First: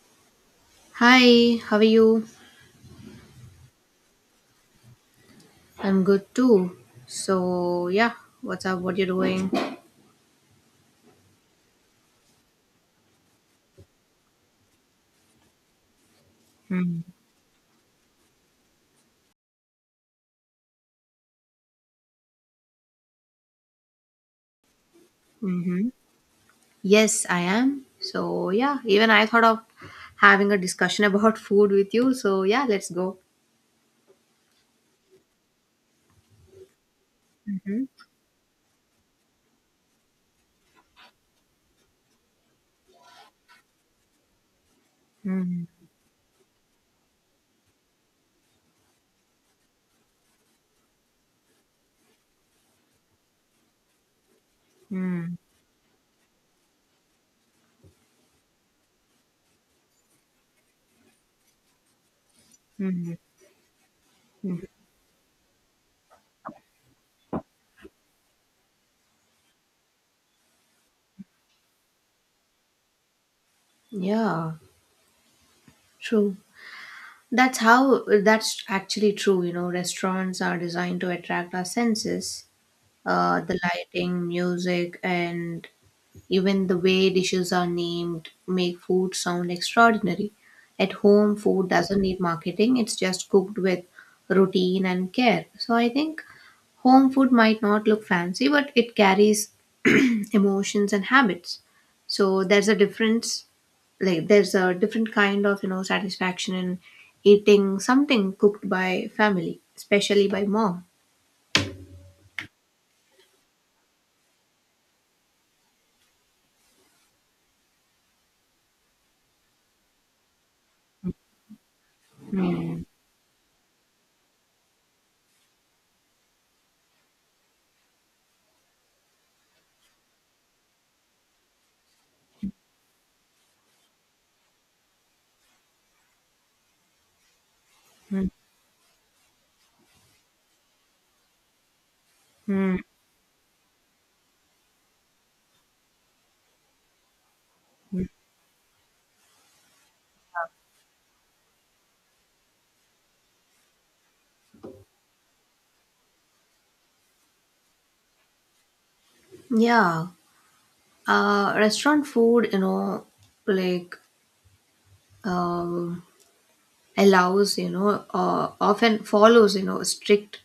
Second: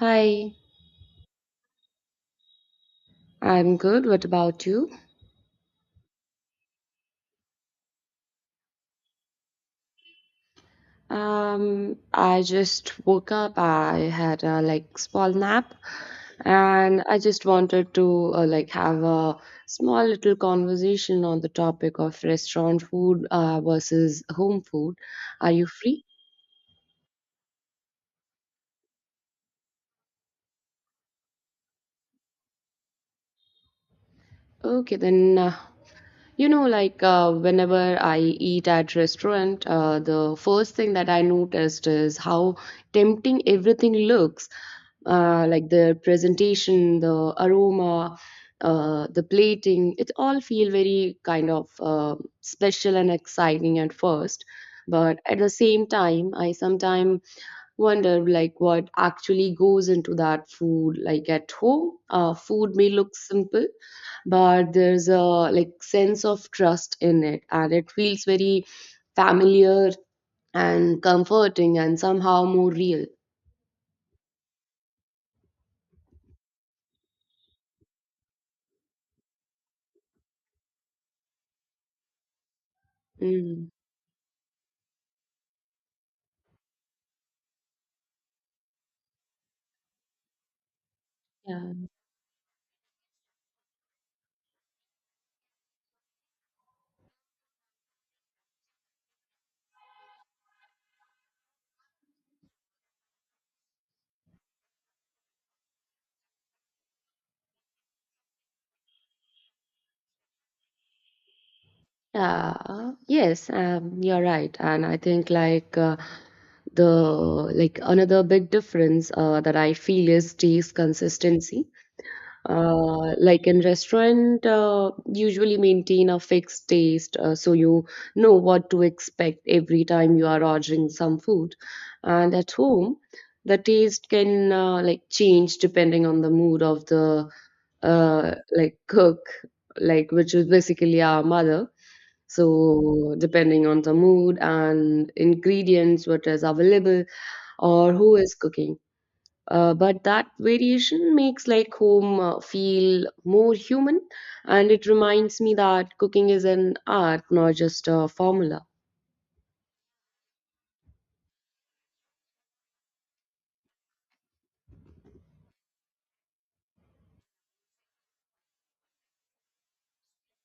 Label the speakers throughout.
Speaker 1: Hi,
Speaker 2: Hi, how are you?
Speaker 1: I'm good. What about you?
Speaker 2: I'm good too. So yeah, what's up? What you doing?
Speaker 1: I just woke up. I had a small nap, and I just wanted to have a small little conversation on the topic of restaurant food versus home food. Are you
Speaker 2: Mm-hmm.
Speaker 1: free?
Speaker 2: Yes, I am. So yeah, even I thought of having a discussion about food with you. So yeah, let's go.
Speaker 1: Okay, then
Speaker 2: Mm-hmm.
Speaker 1: whenever I eat at restaurant, the first thing that I noticed is how tempting everything looks, like the presentation, the aroma, the plating. It all feel very kind of special and exciting at first, but
Speaker 2: Mm-hmm.
Speaker 1: at the same time I sometimes wonder like what actually goes into that food. Like at home, food may
Speaker 2: Mm-hmm.
Speaker 1: look simple but there's a sense of trust in it and it feels very familiar and comforting and somehow more real.
Speaker 2: Yeah, true. That's actually true. You know, restaurants are designed to attract our senses. The
Speaker 1: mm.
Speaker 2: lighting, music, and even the way dishes are named make food sound extraordinary. At home, food
Speaker 1: yeah
Speaker 2: doesn't need marketing, it's just cooked with routine and care. So I think home food might not look fancy, but it carries emotions and habits. So there's a difference, like there's a different kind of, you know, satisfaction in eating something cooked by family, especially by mom.
Speaker 1: yeah, yes, you're right. And I think the another big difference that I feel is taste consistency. Like in restaurant, usually maintain a fixed taste, so you know what to expect every time you are ordering some food. And at home, the taste can change depending on the mood of the
Speaker 2: Mm,
Speaker 1: cook, like which is basically our mother.
Speaker 2: mm,
Speaker 1: So depending on the mood and ingredients, what is available or
Speaker 2: mm.
Speaker 1: who is cooking. But that variation makes like home feel more human, and it reminds me that cooking is an art, not just a formula.
Speaker 2: Yeah, restaurant food, you know, like um, allows often follows strict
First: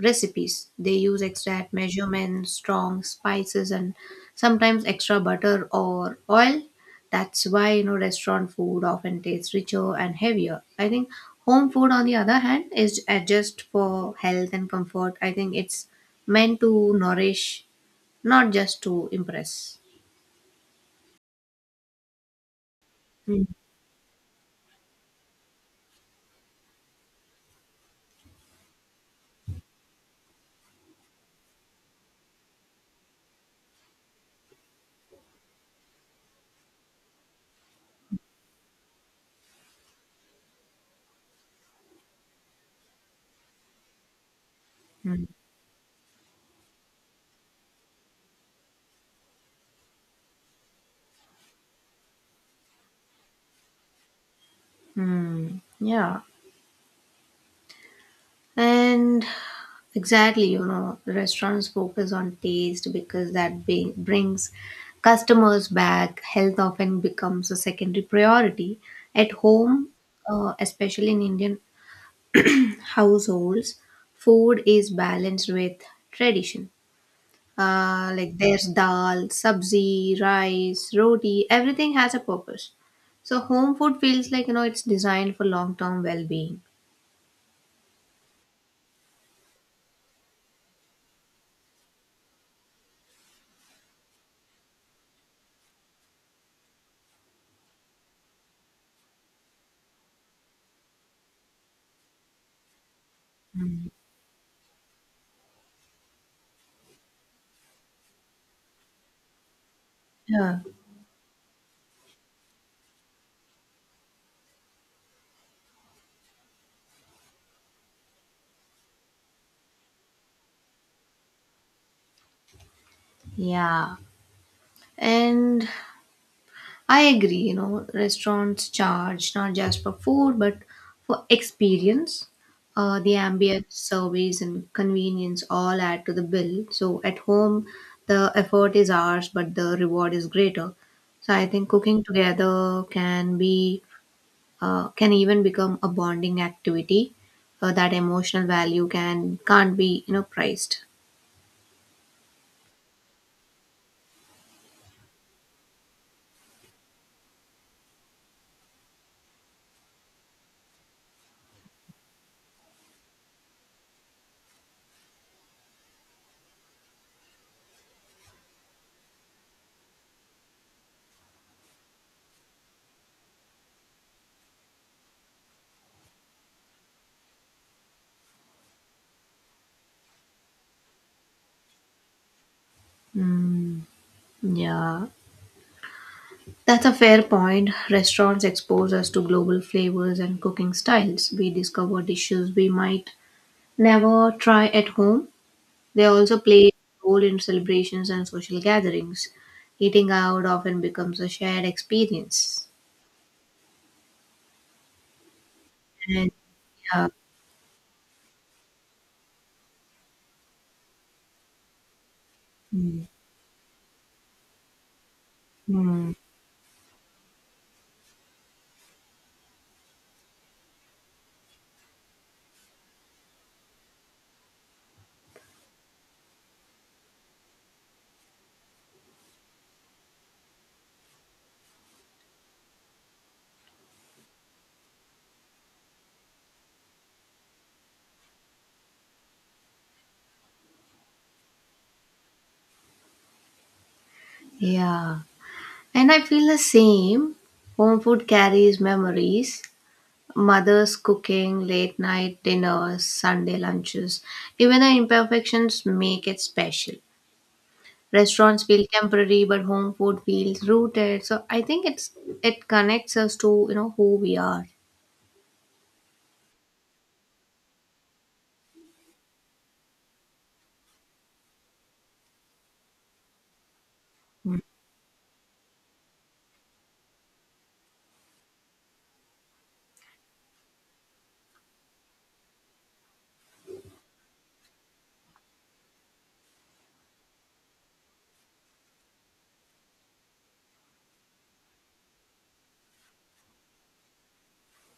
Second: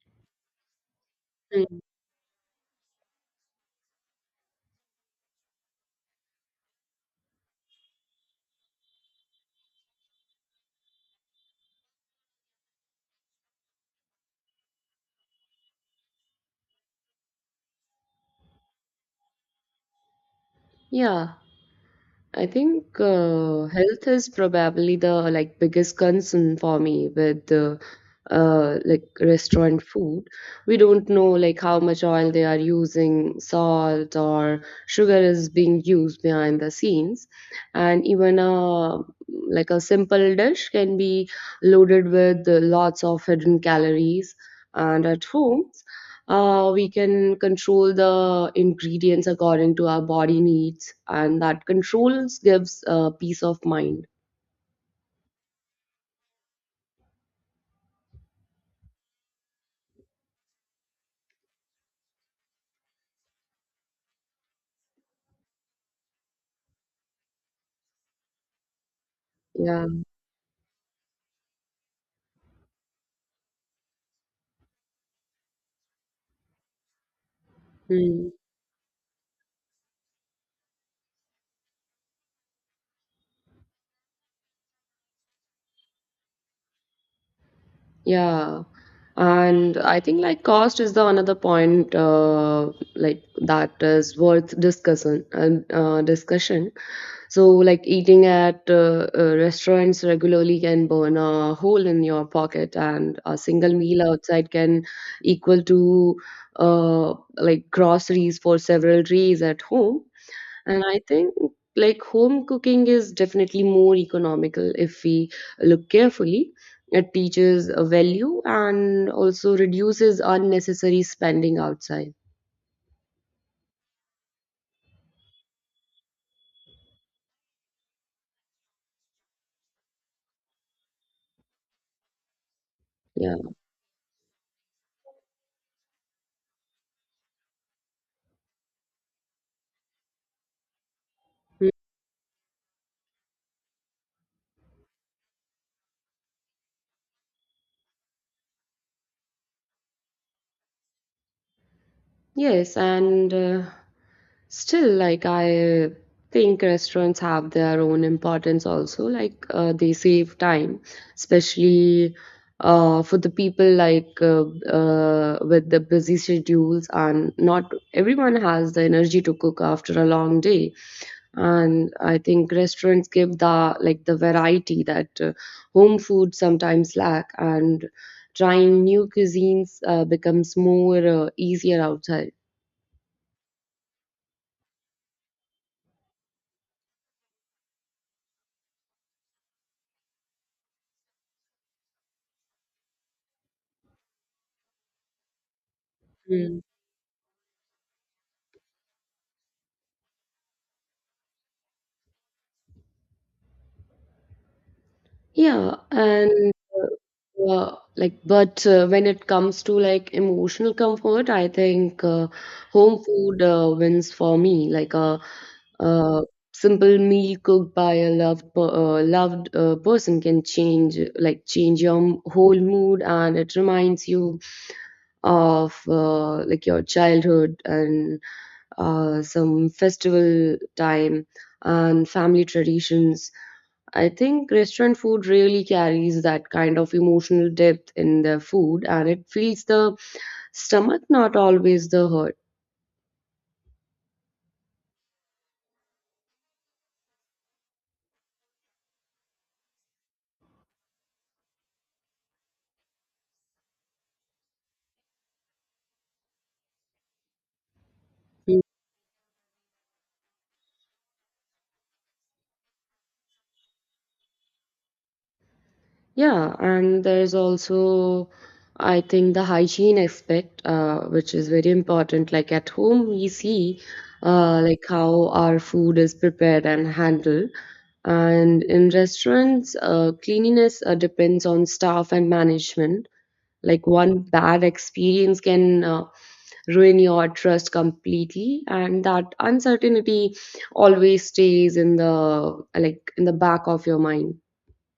Speaker 2: recipes. They use exact
Speaker 1: Mm.
Speaker 2: measurements, strong spices, and sometimes extra butter or oil. That's why, you know, restaurant food often tastes richer and heavier, I think. Home food, on the other hand, is adjusted for health and comfort. I think it's meant to nourish, not just to impress.
Speaker 1: Yeah. I think health is probably the biggest concern for me with restaurant food. We don't know like how much oil they are using, salt or sugar is being used behind the scenes, and even a a simple dish can be loaded with lots of hidden calories. And
Speaker 2: Mm-hmm.
Speaker 1: at home, we can control the ingredients according to our body needs, and that controls gives peace of mind.
Speaker 2: Yeah. And exactly, you know, restaurants focus on taste because that brings customers back. Health often becomes a secondary priority. At
Speaker 1: yeah
Speaker 2: home, especially in Indian households, food is balanced with tradition.
Speaker 1: Hmm.
Speaker 2: Like there's dal, sabzi, rice, roti, everything has a purpose. So home food feels like, you know, it's designed for long-term well-being.
Speaker 1: yeah and I think like cost is the another point, that is worth discussion and discussion. So, like eating at restaurants regularly can burn a hole in your pocket, and a single meal outside can equal to groceries for several days at home.
Speaker 2: Yeah.
Speaker 1: And I think home cooking is definitely more economical if we look carefully. It teaches a value and also reduces unnecessary spending outside.
Speaker 2: Yeah. And I agree, you know, restaurants charge not just for food but for experience. The
Speaker 1: Yeah.
Speaker 2: ambient service and convenience all add to the bill. So at home, the effort is ours, but the reward is greater. So I think cooking together can be can even become a bonding activity. That emotional value can't, be you know, priced.
Speaker 1: Yes, and still, like, I think restaurants have their own importance also. Like, they save time, especially for the people with the busy schedules, and not everyone has the energy to cook after a long day. And I think restaurants give the the variety that home food sometimes lack, and trying new cuisines becomes more easier outside.
Speaker 2: Mm, yeah. That's a fair point. Restaurants expose us to global flavors and cooking styles. We discover dishes we might never try at home. They also
Speaker 1: Mm.
Speaker 2: play a role in celebrations and social gatherings. Eating out often becomes a shared experience.
Speaker 1: Yeah,
Speaker 2: And
Speaker 1: and
Speaker 2: yeah,
Speaker 1: like, but when it comes to like emotional comfort, I think home
Speaker 2: mm,
Speaker 1: food wins for me.
Speaker 2: mm,
Speaker 1: A simple meal cooked by a loved person can change your whole mood, and it reminds you of your childhood and some festival time and family traditions. I think restaurant food really carries that kind of emotional depth in the food, and it feeds the stomach, not always the heart.
Speaker 2: yeah. And I feel the same. Home food carries memories. Mother's cooking, late night dinners, Sunday lunches. Even the imperfections make it special. Restaurants feel temporary, but home food feels rooted. So I think it connects us to, you know, who we are.
Speaker 1: Yeah, and there's also, I think, the hygiene aspect, which is very important. Like at home, we see how our food is prepared and handled. And in restaurants, cleanliness depends on staff and management. Like one bad experience can ruin your trust completely, and that uncertainty always stays in the in the back of your mind.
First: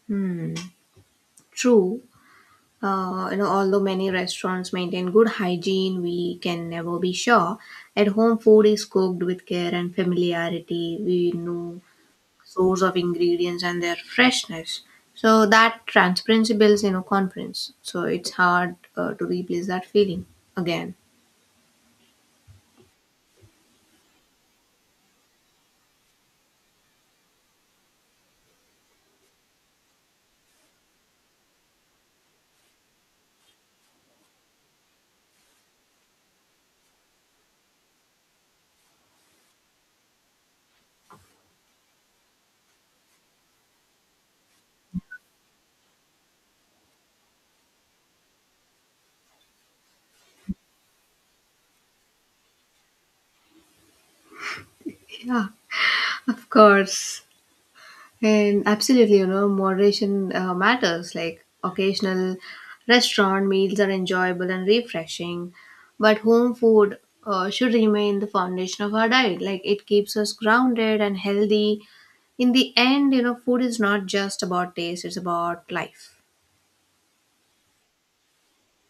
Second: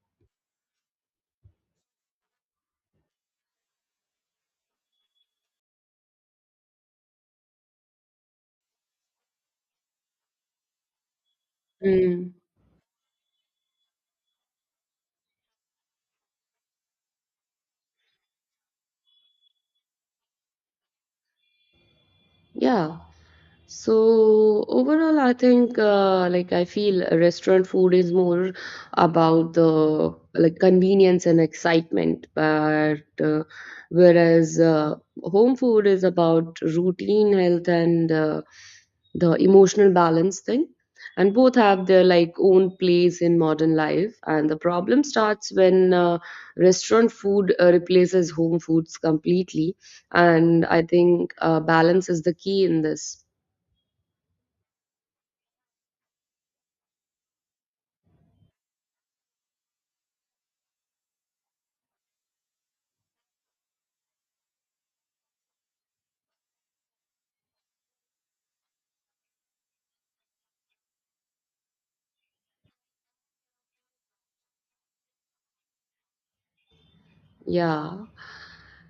Speaker 2: Hmm. True. You know, although many restaurants maintain good hygiene, we can never be sure. At home, food is cooked with care and familiarity. We know
Speaker 1: Mm.
Speaker 2: source of ingredients and their freshness. So that transparency builds, you know, confidence. So it's hard to replace that feeling again.
Speaker 1: Yeah. So overall, I think I feel restaurant food is more about the convenience and excitement, but whereas home food is about routine health and the emotional balance thing. And both have their own place in modern life. And the problem starts when restaurant food replaces home foods completely. And I think balance is the key in this.
Speaker 2: Yeah, of course. And absolutely, you know, moderation matters. Like occasional restaurant meals are enjoyable and refreshing, but home food should remain the foundation of our diet. Like it keeps us grounded and healthy. In the end, you know, food is not just about taste, it's about life.
Speaker 1: Yeah.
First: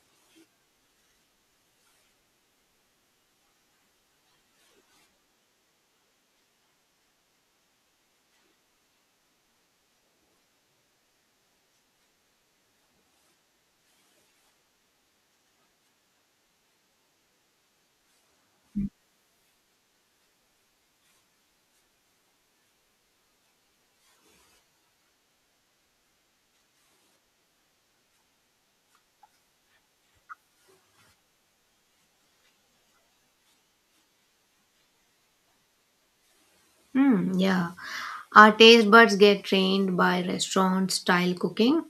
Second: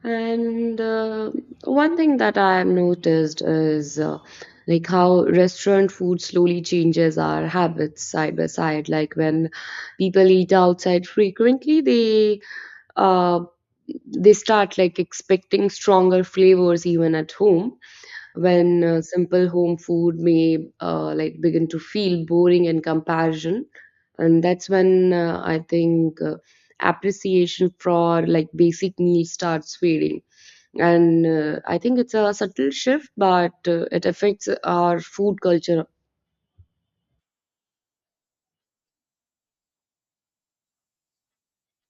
Speaker 1: And one thing that I have noticed is like how restaurant food slowly changes our habits side by side. Like when people eat outside frequently, uh, they start like expecting stronger flavors even at home, when simple home food may begin to feel boring in comparison. And that's when I think appreciation for like basic needs starts fading. And I think it's a subtle shift, but it affects our food culture.
Speaker 2: Hmm, yeah. Our taste buds get trained by restaurant style cooking.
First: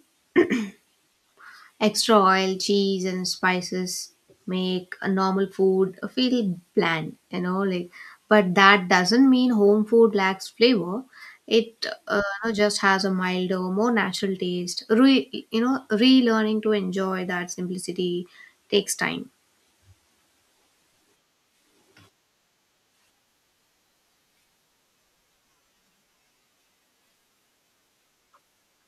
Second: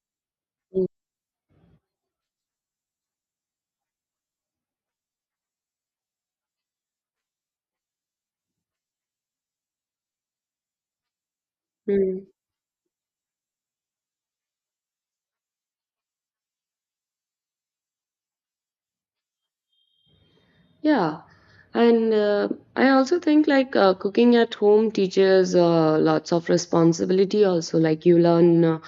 Speaker 2: Extra oil, cheese, and spices make a normal food feel bland, you know, like, but that doesn't mean home food lacks flavor. It
Speaker 1: Mm.
Speaker 2: you know, just has a milder, more natural taste. You know, relearning to enjoy that simplicity takes time.
Speaker 1: Yeah, and I also think cooking at home teaches lots of responsibility also. Like you learn uh,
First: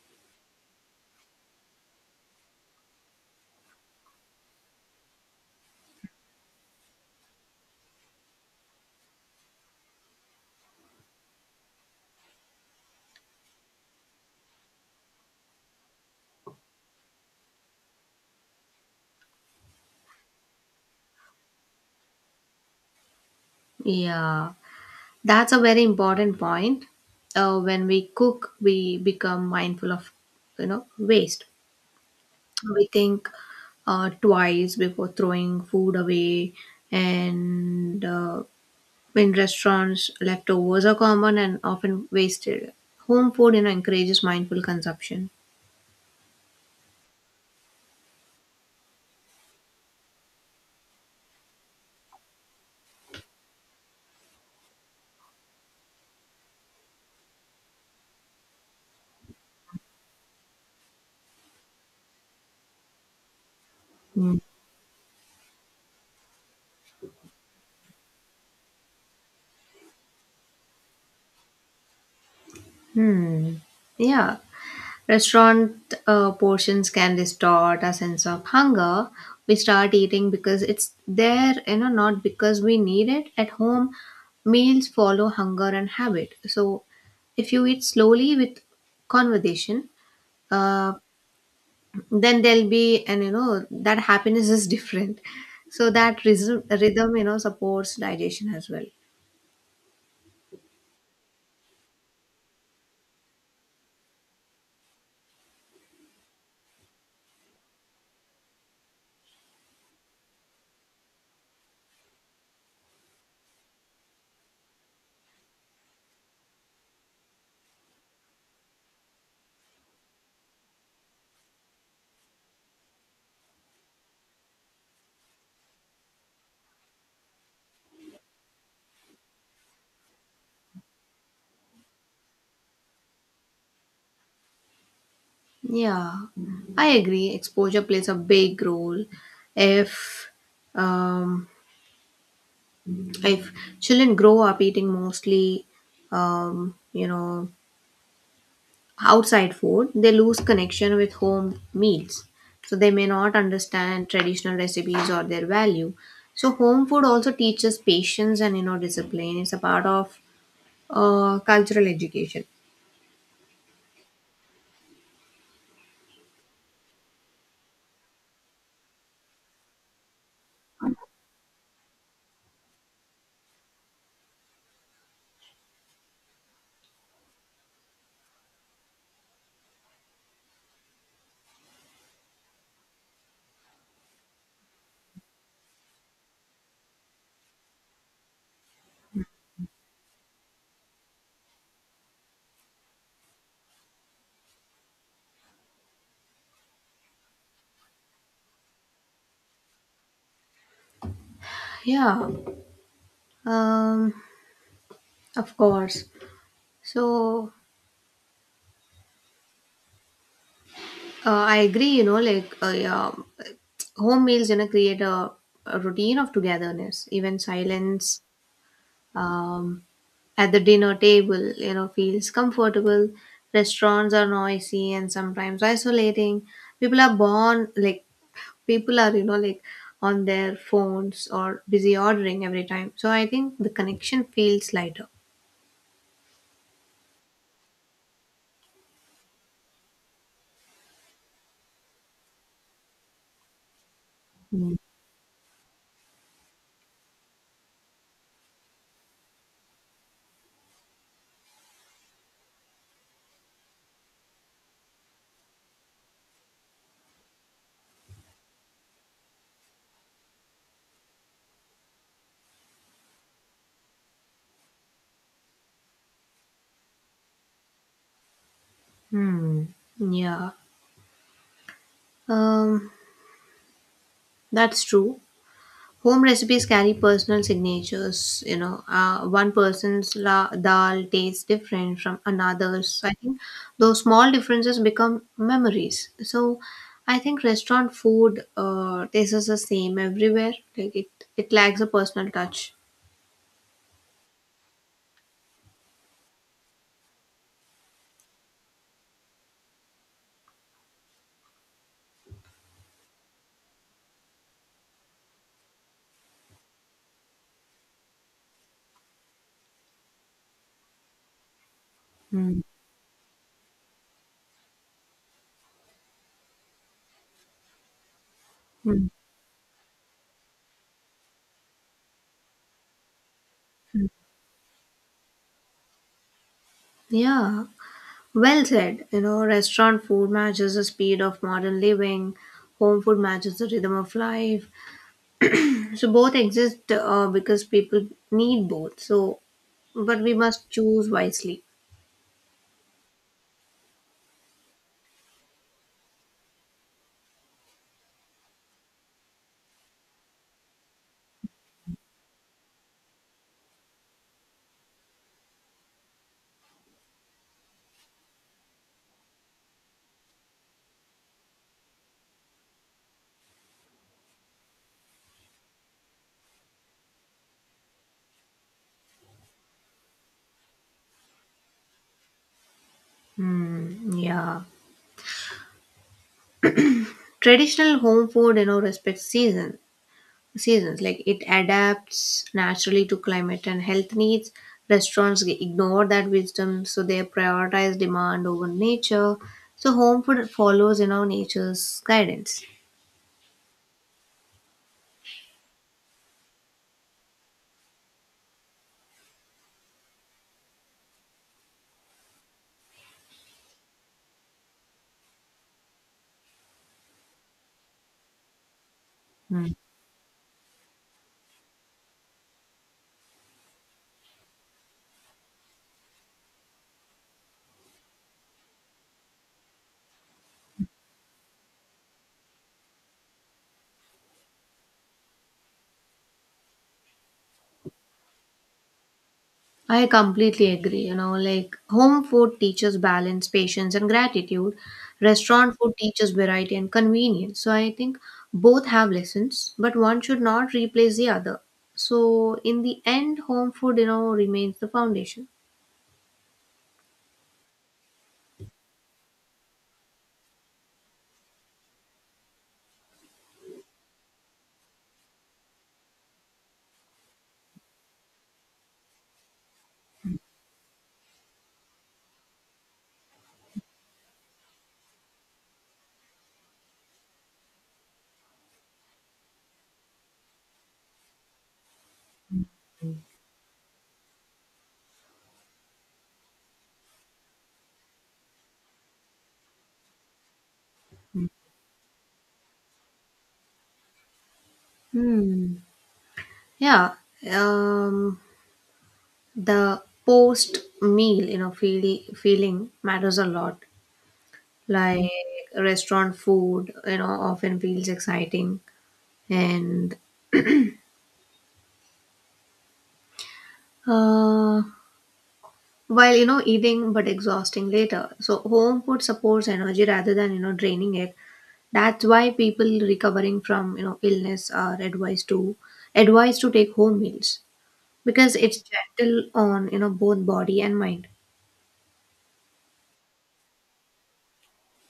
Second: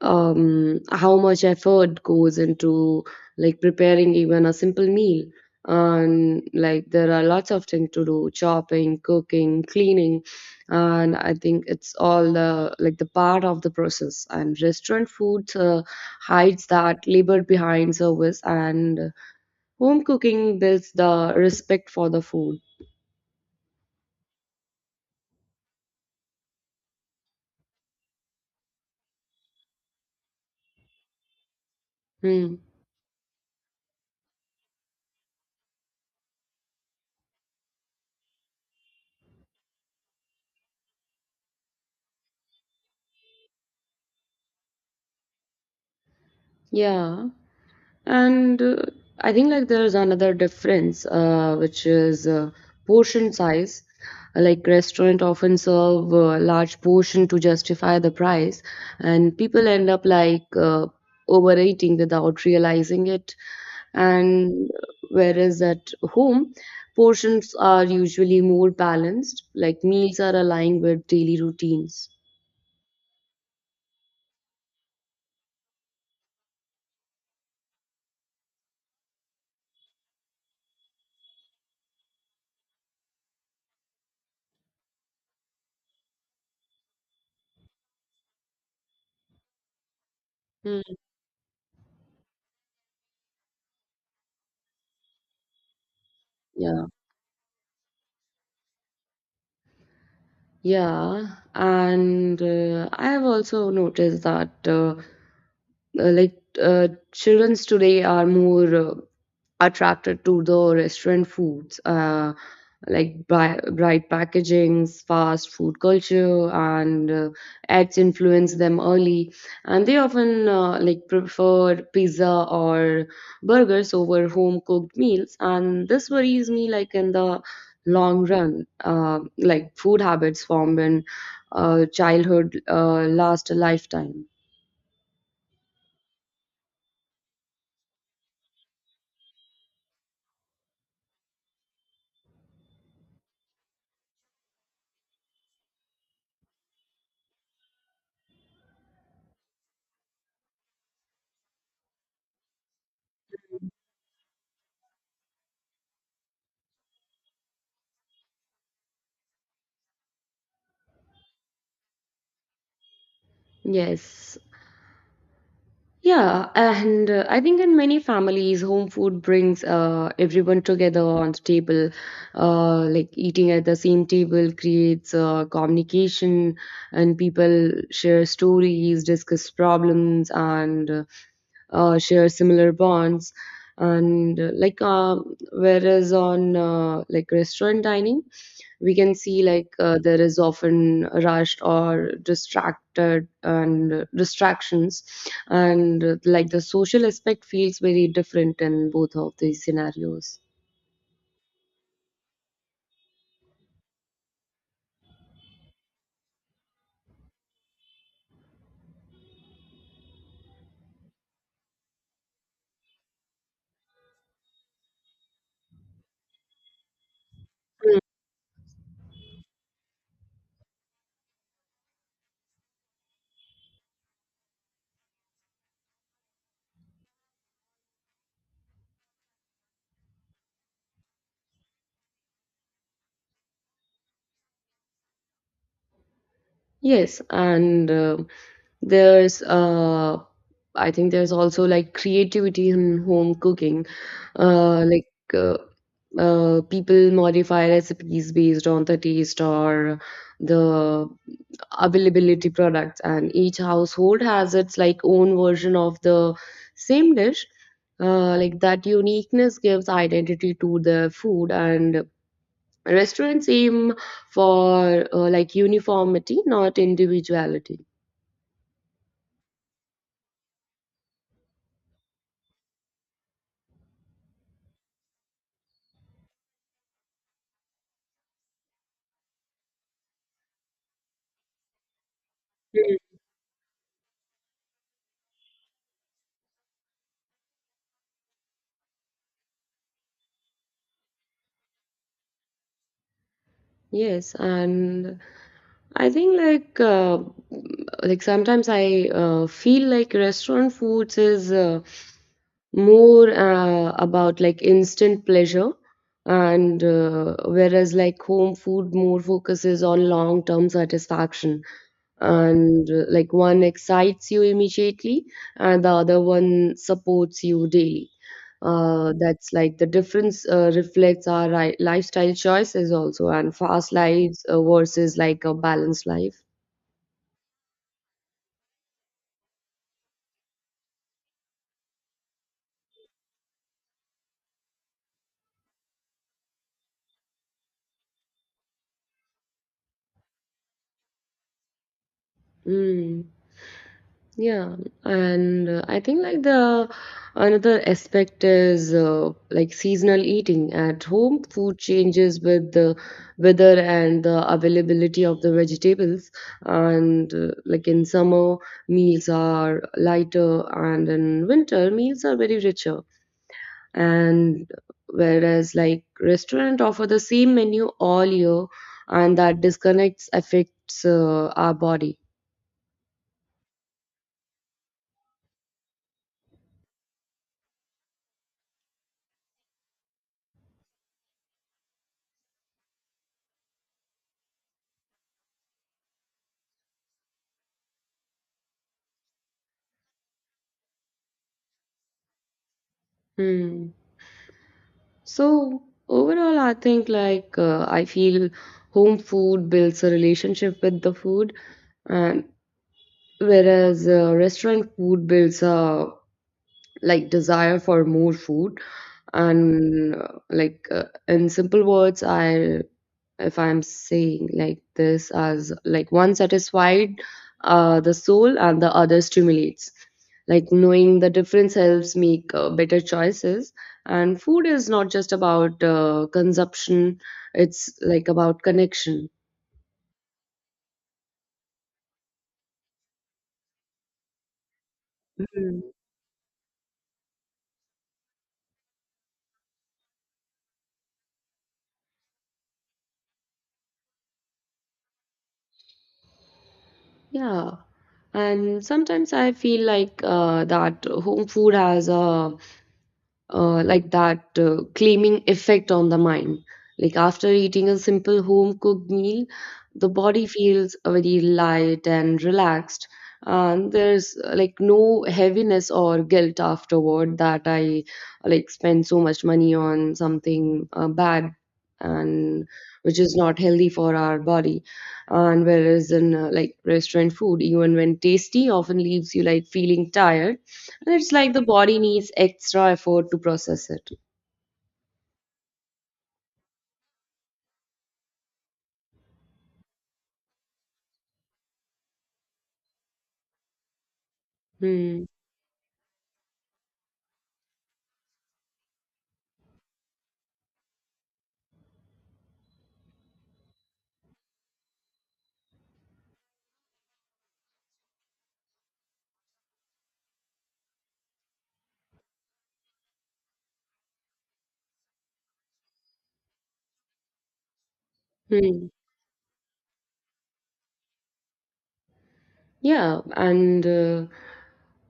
Speaker 1: um, how much effort goes into preparing even a simple meal. And like there are lots of things to do: chopping, cooking, cleaning, and I think it's all the the part of the process. And restaurant food hides that labor behind service. And home cooking builds the respect for the food.
Speaker 2: Yeah, that's a very important point. When we cook, we become mindful of, you know, waste.
Speaker 1: Hmm.
Speaker 2: We think twice before throwing food away, and in restaurants leftovers are common and often wasted. Home food, you know, encourages mindful consumption.
Speaker 1: Yeah, and I think like there's another difference, which is portion size. Like restaurant often serve a large portion to justify the price, and people end up overeating without realizing it.
Speaker 2: Mm,
Speaker 1: And whereas at home, portions are usually more balanced. Like meals are aligned with daily routines.
Speaker 2: hmm, yeah. Restaurant portions can distort our sense of hunger. We start eating because it's there, you know, not because we need it. At home meals follow hunger and habit. So if you eat slowly with conversation,
Speaker 1: Hmm.
Speaker 2: uh, then there'll be, and you know, that happiness is different. So that rhythm,
Speaker 1: Yeah.
Speaker 2: rhythm you know, supports digestion as well.
Speaker 1: Yeah, and I have also noticed that childrens today are more attracted to the restaurant foods, like bright packagings, fast food culture, and ads influence them early. And they often prefer pizza or burgers over home cooked meals. And this worries me, like in the long run, food habits formed in childhood last a lifetime.
Speaker 2: Yeah, I agree. Exposure plays a big role. If um if children grow up eating mostly, you know, outside food, they lose connection with home meals. So they may not understand traditional recipes or their value. So home food also teaches patience and, you know, discipline. It's a part of cultural education.
Speaker 1: Yes. Yeah, and I think in many families, home food brings everyone together on the table. Like eating at the same table creates communication, and people share stories, discuss problems, and share similar bonds. And whereas on restaurant dining, we can see there is often rushed or distracted, and distractions, and like the social aspect feels very different in both of these scenarios.
Speaker 2: Yeah, um, of course. So I agree. You know, like yeah, home meals, you know, create a routine of togetherness. Even
Speaker 1: Mm.
Speaker 2: silence um, at the dinner table, you know, feels comfortable. Restaurants are noisy and sometimes isolating. People are born like People are, you know, like on their phones or busy ordering every time. So I think the connection feels lighter.
Speaker 1: Yes, and there's I think there's also like creativity in home cooking, uh like uh, people modify recipes based on the taste or the availability products, and each household has its own version of the same dish. Like that uniqueness gives identity to the food, and restaurants aim for like uniformity, not individuality.
Speaker 2: Hmm. Yeah. Um. That's true. Home recipes carry personal signatures. You know, one person's dal tastes different from another's. So, I think those small differences become memories. So, I think restaurant food tastes the same everywhere. Like it lacks a personal touch.
Speaker 1: Yes, and I think sometimes I feel like restaurant foods is more about like instant pleasure, and whereas like home food more focuses on long-term satisfaction.
Speaker 2: Hmm.
Speaker 1: And like one excites you immediately, and the other one supports you daily.
Speaker 2: Hmm.
Speaker 1: That's like the difference reflects our lifestyle choices also, and fast lives versus like a balanced life.
Speaker 2: Yeah, well said. You know, restaurant food matches the speed of modern living, home food matches the rhythm of life. So both exist because people need both. So, but we must choose wisely.
Speaker 1: Mm, yeah, and I think like the another aspect is like seasonal eating at home. Food changes with the weather and the availability of the vegetables, and like in summer meals are lighter, and in winter meals are very richer. And whereas like restaurant offer the same menu all year, and that disconnects affects our body.
Speaker 2: Hmm. Yeah. Traditional home food, you know, respects seasons. Like it adapts naturally to climate and health needs. Restaurants ignore that wisdom, so they prioritize demand over nature. So home food follows, you know, nature's guidance.
Speaker 1: Hmm. So overall I think I feel home food builds a relationship with the food, and whereas restaurant food builds a desire for more food. And in simple words, I if I'm saying like this, as like one satisfied the soul, and the other stimulates. Like knowing the difference helps make better choices, and food is not just about consumption, it's like about connection.
Speaker 2: I completely agree. You know, like home food teaches balance, patience, and gratitude. Restaurant
Speaker 1: Mhm.
Speaker 2: food teaches variety and convenience. So I think both have lessons, but one should not replace the other. So in the end, home food, you know, remains the foundation.
Speaker 1: Yeah, and sometimes I feel like that home food has a like that claiming effect on the mind. Like after eating a simple home cooked meal, the body feels very light and relaxed. And there's like no heaviness or guilt afterward, that I like spend so much money on something bad, and which is not healthy for our body. And whereas in like restaurant food, even when tasty, often leaves you like feeling tired. It's like the body needs extra effort to process it.
Speaker 2: Hmm. Yeah. Um, the post meal, you know, feeling matters a lot.
Speaker 1: Hmm.
Speaker 2: Like restaurant food, you know, often feels exciting. And uh, while, you know, eating, but exhausting later. So home food supports energy rather than, you know, draining it. That's why people recovering from, you know, illness are advised to take home meals, because it's
Speaker 1: Hmm.
Speaker 2: gentle on, you know, both body and mind.
Speaker 1: Yeah, and uh,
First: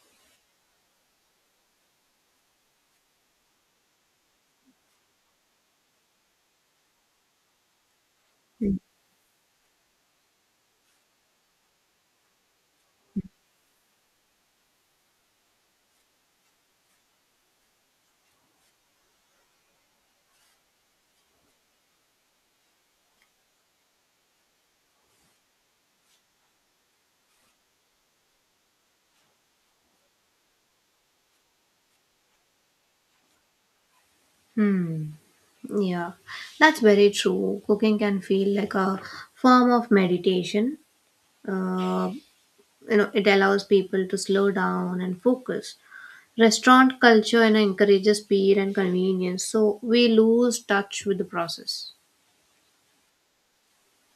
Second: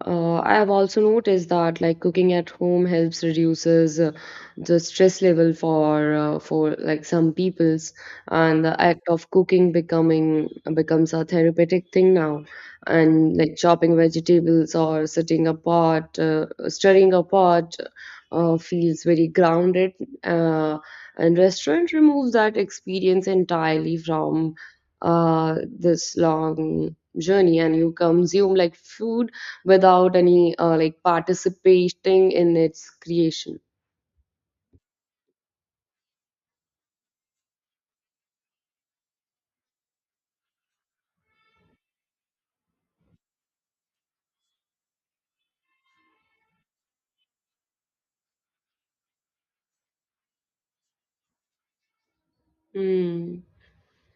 Speaker 1: uh, I have also noticed that like cooking at home helps reduces the stress level for like some peoples, and the act of cooking becoming becomes a therapeutic thing now. And like chopping vegetables or sitting apart, stirring apart. Feels very grounded, uh, and restaurant removes that experience entirely from this long journey, and you consume like food without any participating in its creation.
Speaker 2: Hmm. Yeah, that's very true. Cooking can feel like a form of meditation. Uh, you know, it allows people to slow down and focus. Restaurant culture and encourages speed and convenience, so we lose touch with the process.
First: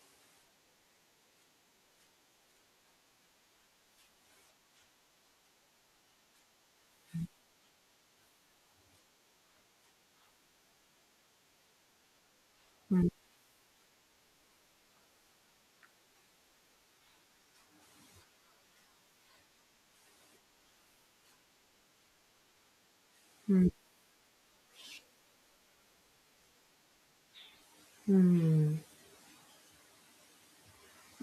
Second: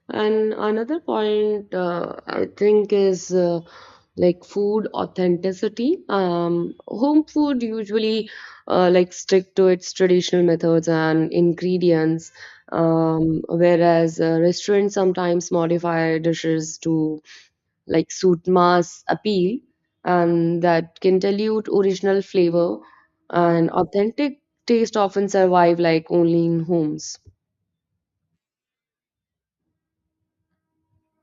Speaker 1: And another point I think is like food authenticity. Home food usually like stick to its traditional methods and ingredients,
Speaker 2: Mm,
Speaker 1: whereas restaurants sometimes modify dishes to like suit mass appeal, and that can dilute original flavor.
Speaker 2: mm,
Speaker 1: And authentic taste often survive like only in homes.
Speaker 2: mm.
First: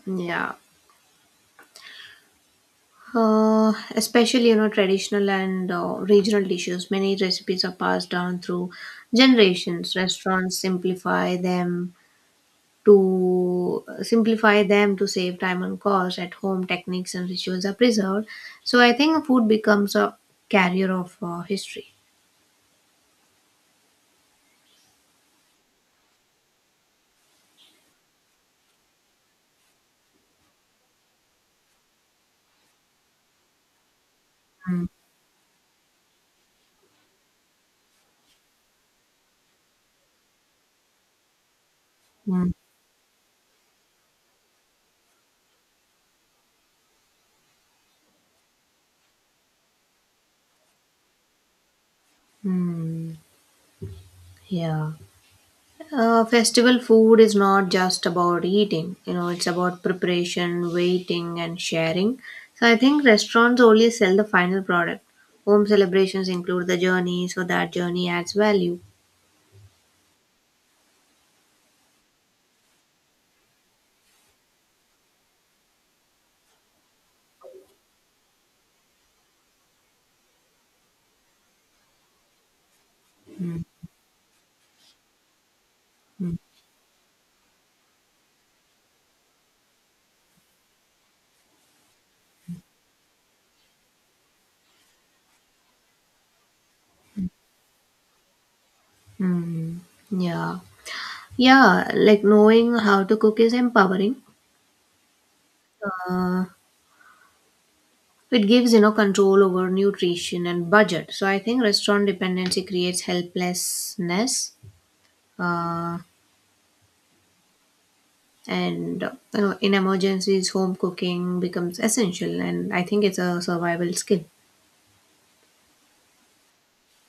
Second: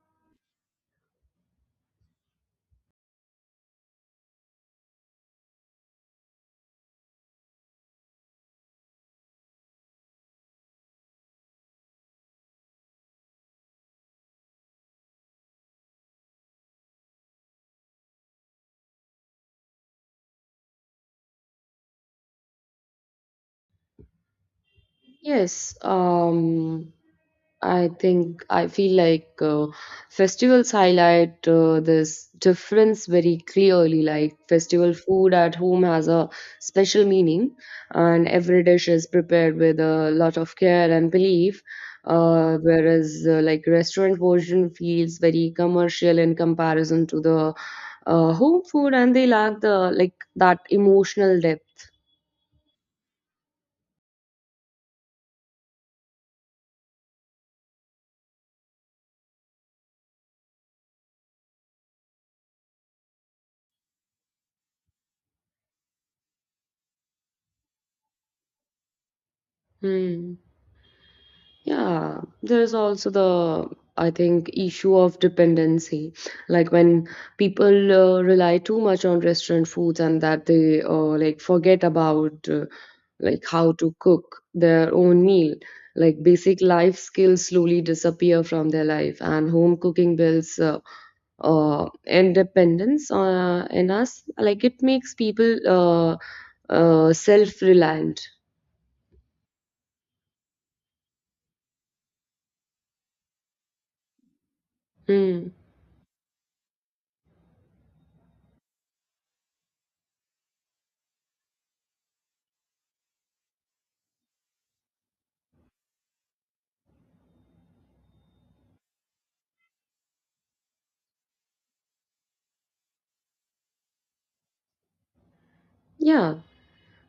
Speaker 2: Yeah. Especially, you know, traditional and regional dishes. Many recipes are passed down through generations. Restaurants simplify them to save time and cost. At home techniques and rituals are preserved, so I think food becomes a carrier of history.
Speaker 1: Yes, I think I feel like festivals highlight this difference very clearly. Like
Speaker 2: Mm,
Speaker 1: festival food at home has a special meaning, and every dish is prepared with a lot of care and belief.
Speaker 2: mm,
Speaker 1: Whereas like restaurant version feels very commercial in comparison to the home food, and they lack the like that emotional depth.
Speaker 2: mm. Yeah. Festival food is not just about eating, you know, it's about preparation, waiting, and sharing. So I think restaurants only sell the final product. Home celebrations include the journey, so that journey adds value.
Speaker 1: Hmm. Yeah, there is also the, I think, issue of dependency. Like when people rely too much on restaurant foods and that they like forget about like how to cook their own meal. Like basic life skills slowly disappear from their life, and home cooking builds independence in us. Like it makes people self-reliant.
Speaker 2: Hmm. Yeah. Yeah, like knowing how to cook is empowering.
Speaker 1: Hmm.
Speaker 2: Uh, it gives, you know, control over nutrition and budget. So I think restaurant dependency creates helplessness. Uh, and you know, in emergencies home cooking becomes essential, and I think it's a survival skill.
Speaker 1: Yeah,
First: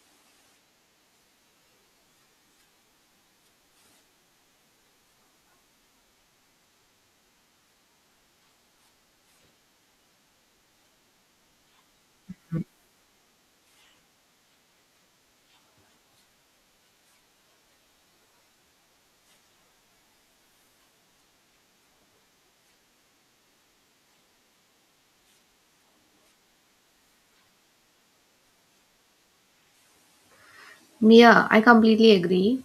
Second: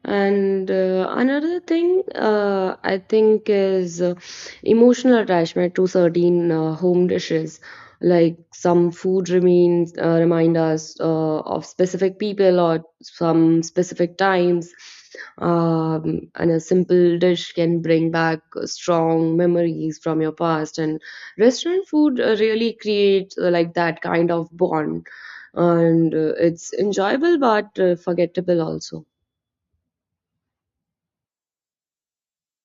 Speaker 1: and another thing I think is emotional attachment to certain home dishes. Like some food remains remind us of specific people or some specific times. And a simple dish can bring back strong memories from your past. And restaurant food really creates like that kind of bond. And it's enjoyable but forgettable also.
Speaker 2: Yeah, I completely agree.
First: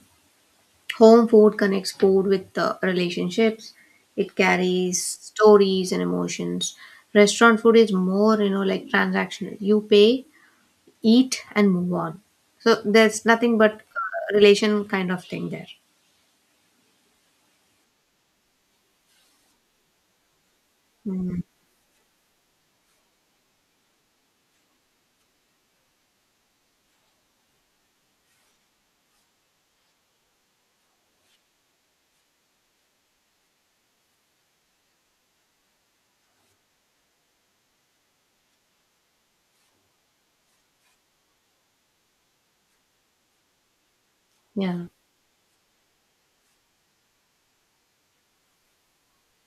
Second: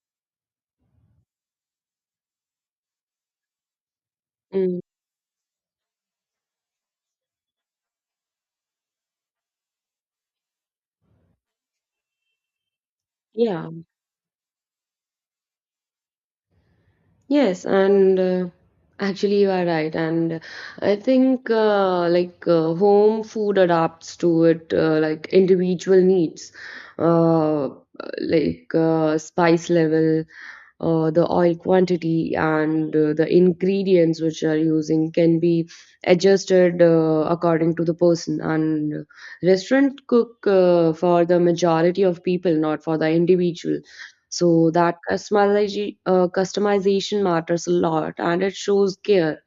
Speaker 2: Home food connects food with relationships. It
Speaker 1: Mm.
Speaker 2: carries stories and emotions. Restaurant food is more, you know, like transactional. You pay, eat, and move on. So there's nothing
Speaker 1: Yeah,
Speaker 2: but relation kind of thing there.
Speaker 1: yes, and actually you are right, and I
Speaker 2: Mm,
Speaker 1: think like home food adapts to it like individual needs, uh, like spice level, the oil quantity and the ingredients which are using can be adjusted according to the person, and restaurant cook for the majority of people, not for the individual. So
Speaker 2: yeah.
Speaker 1: that customization matters a lot and it shows care.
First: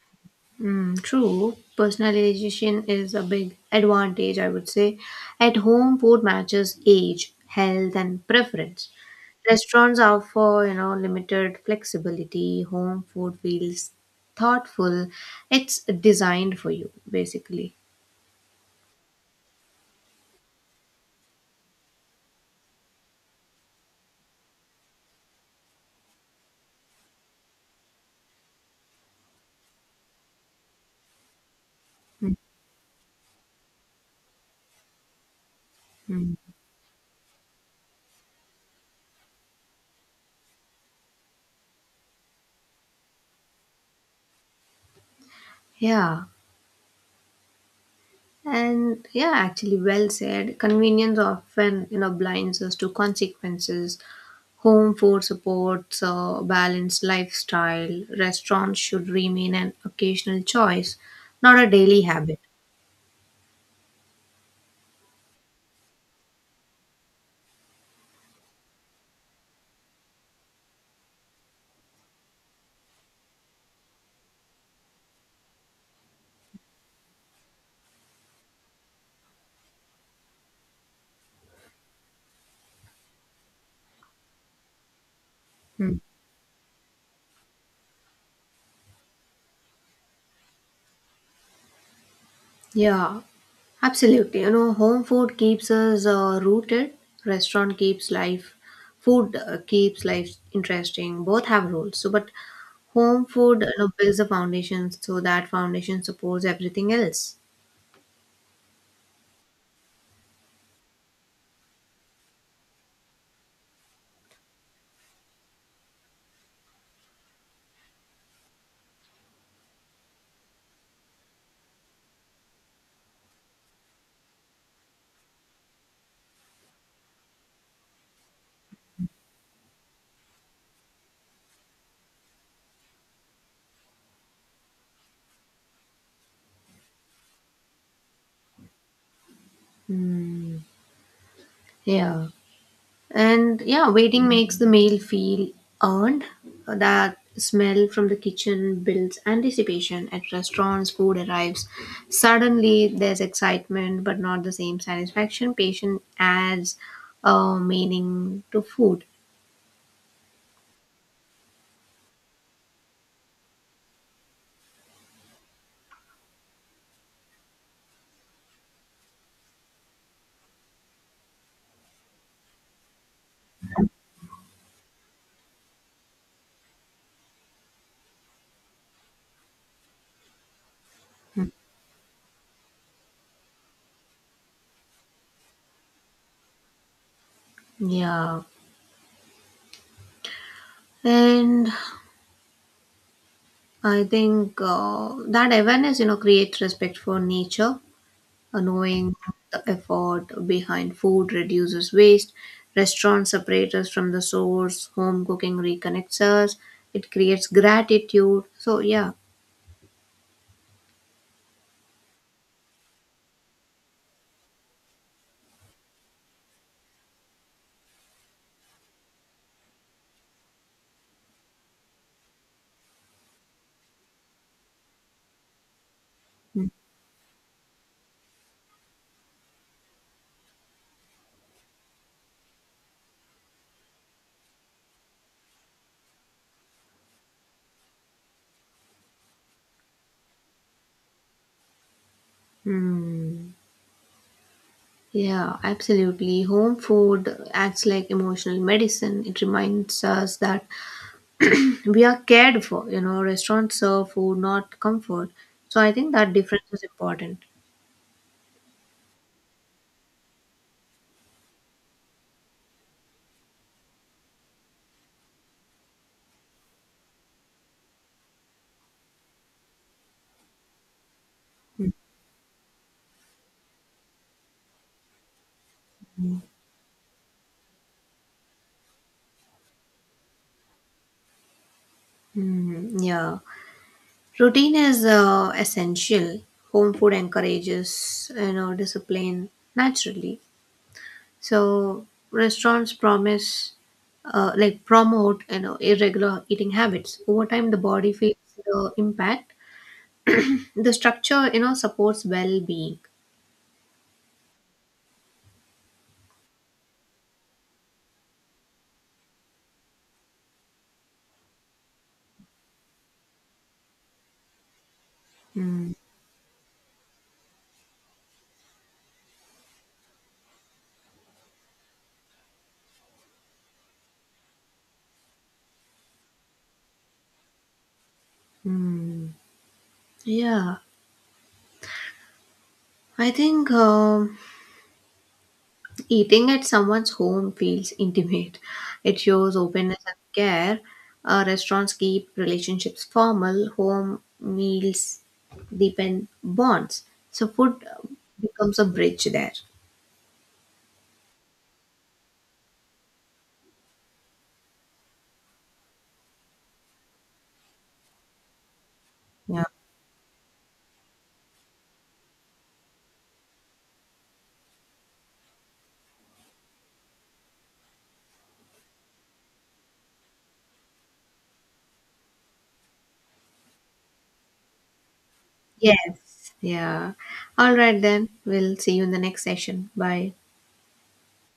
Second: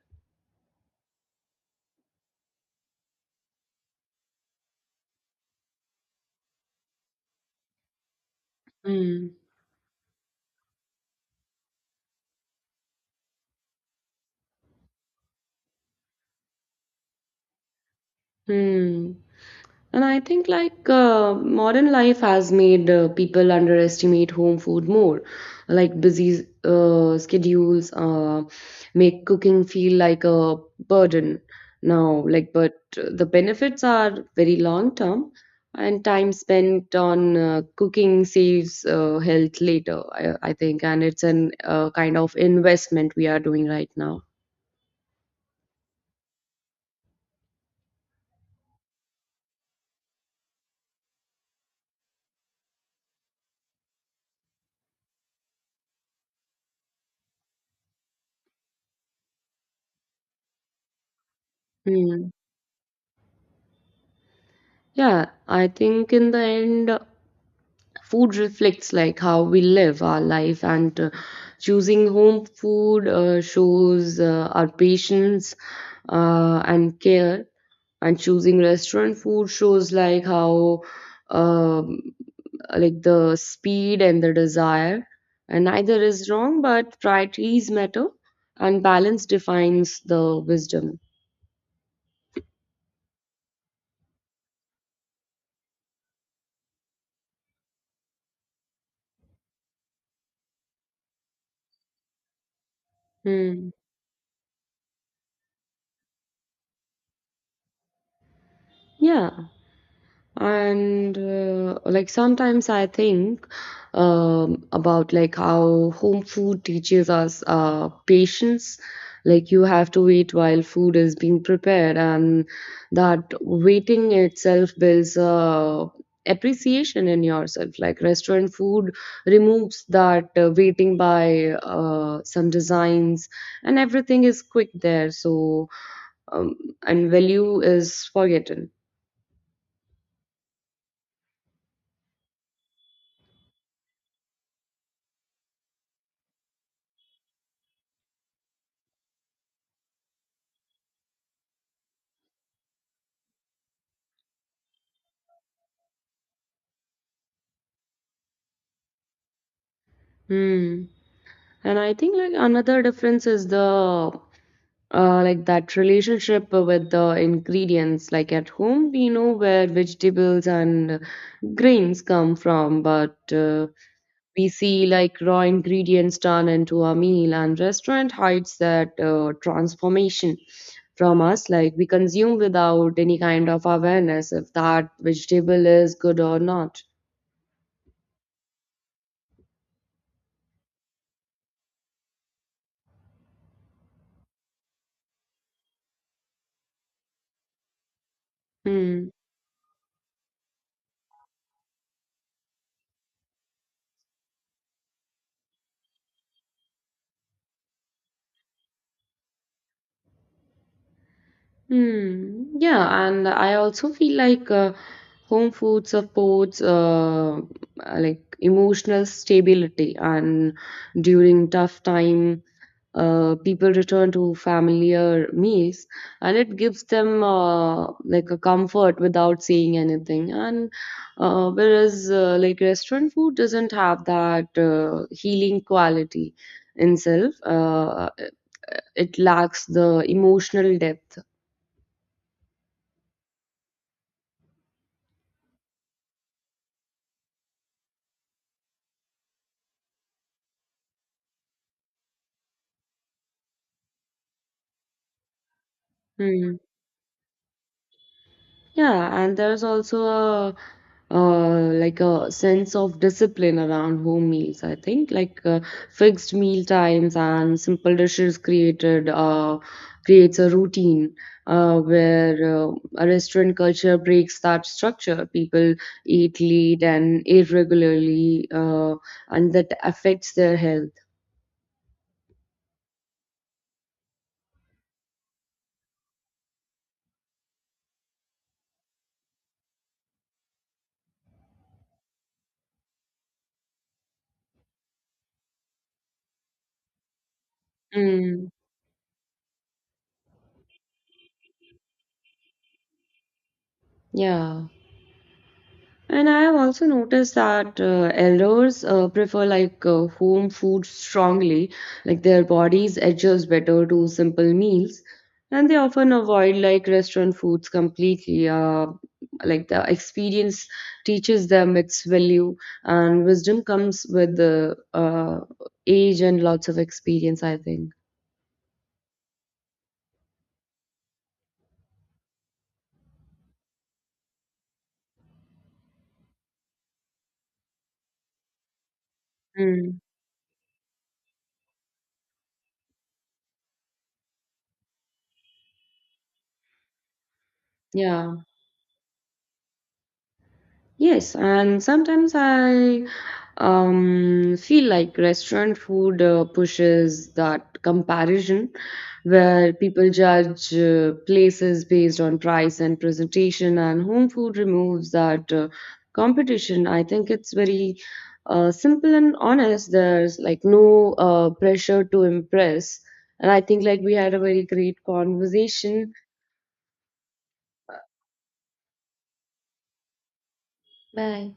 Speaker 2: Mm, true. Personalization is a big advantage, I would say. At home, food matches age, health, and preference.
Speaker 1: Hmm.
Speaker 2: Restaurants offer, you know, limited flexibility. Home food feels thoughtful. It's designed for you, basically.
Speaker 1: Hmm. And I think like modern life has made people underestimate home food more. Like busy schedules make cooking feel like a burden now. Like, but the benefits are very long term, and time
Speaker 2: Mhm.
Speaker 1: spent on cooking saves health later, I think, and it's an kind of investment we are doing right now.
Speaker 2: Yeah. And yeah, actually, well said. Convenience often, you know, blinds us to consequences. Home food supports a balanced lifestyle. Restaurants should remain an occasional choice, not a daily
Speaker 1: Hmm.
Speaker 2: habit.
Speaker 1: Yeah, I think in the end food reflects like how we live our life, and choosing home food shows our patience and care, and choosing restaurant food shows like how um, like the speed and the desire, and
Speaker 2: Hmm.
Speaker 1: neither is wrong but priorities matter, and balance defines the wisdom.
Speaker 2: Yeah, absolutely. You know, home food keeps us rooted. Restaurant keeps life. Food keeps life interesting. Both have roles. So, but home food,
Speaker 1: Hmm.
Speaker 2: you know, builds the foundation, so that foundation supports everything else.
Speaker 1: Yeah, and like sometimes I think about like how home food teaches us patience. Like you have to wait while food is being prepared, and that waiting itself builds appreciation in yourself. Like restaurant food removes that waiting by some designs, and everything is quick there. So um, and value is forgotten.
Speaker 2: Mm, yeah. And yeah, waiting makes the meal feel earned. That smell from the kitchen builds anticipation. At restaurants, food arrives. Suddenly, there's excitement, but not the same satisfaction. Patient adds meaning to food.
Speaker 1: Hmm. And I think like another difference is the like that relationship with the ingredients. Like at home, we know where vegetables and grains come from, but we see like raw ingredients turned into a meal, and restaurant hides that transformation from us. Like we consume without any kind of awareness if that vegetable is good or not.
Speaker 2: Yeah. And I think that awareness, you know, creates respect for nature.
Speaker 1: Hmm.
Speaker 2: Knowing the effort behind food reduces waste. Restaurants separate us from the source, home cooking reconnects us. It creates gratitude, so yeah.
Speaker 1: Hmm. Yeah, and I also feel like home food supports like emotional stability, and during tough time, people return to familiar meals, and it gives them like a comfort without saying anything. And whereas like restaurant food doesn't have that healing quality in itself, it lacks the emotional depth.
Speaker 2: Hmm. Yeah, absolutely. Home food acts like emotional medicine. It reminds us that we are cared for. You know, restaurants serve food, not comfort. So I think that
Speaker 1: Hmm.
Speaker 2: difference is important.
Speaker 1: Yeah, and there's also a like a sense of discipline around home meals, I think. Like fixed meal times and simple dishes created creates a routine where a restaurant culture breaks that structure. People eat late and irregularly, and that affects their health.
Speaker 2: Hmm. Yeah. Routine is essential. Home food encourages, you know, discipline naturally. So restaurants promise promote, you know, irregular eating habits. Over time, the body feels
Speaker 1: Mm,
Speaker 2: the impact. The structure, you know, supports well being.
Speaker 1: yeah. And I have also noticed that elders prefer like home food strongly, like their bodies adjust better to simple meals, and they
Speaker 2: Mm,
Speaker 1: often avoid like restaurant foods completely. Like the experience teaches them its value, and wisdom comes with the age and lots of experience, I think.
Speaker 2: mm. Yeah, I think. Eating at someone's home feels intimate. It shows
Speaker 1: Mm.
Speaker 2: openness and care. Restaurants keep relationships formal. Home meals deepen bonds. So food
Speaker 1: Yeah.
Speaker 2: becomes a bridge there.
Speaker 1: Yes, and sometimes I feel like restaurant food pushes that comparison
Speaker 2: Yeah.
Speaker 1: where people judge places based on price and presentation, and home food removes that competition. I think it's very simple and honest. There's like no pressure to impress. And I think like we had a very great conversation.
Speaker 2: Yes. Yeah. All right then. We'll see you in the next session. Bye.
Speaker 1: Bye.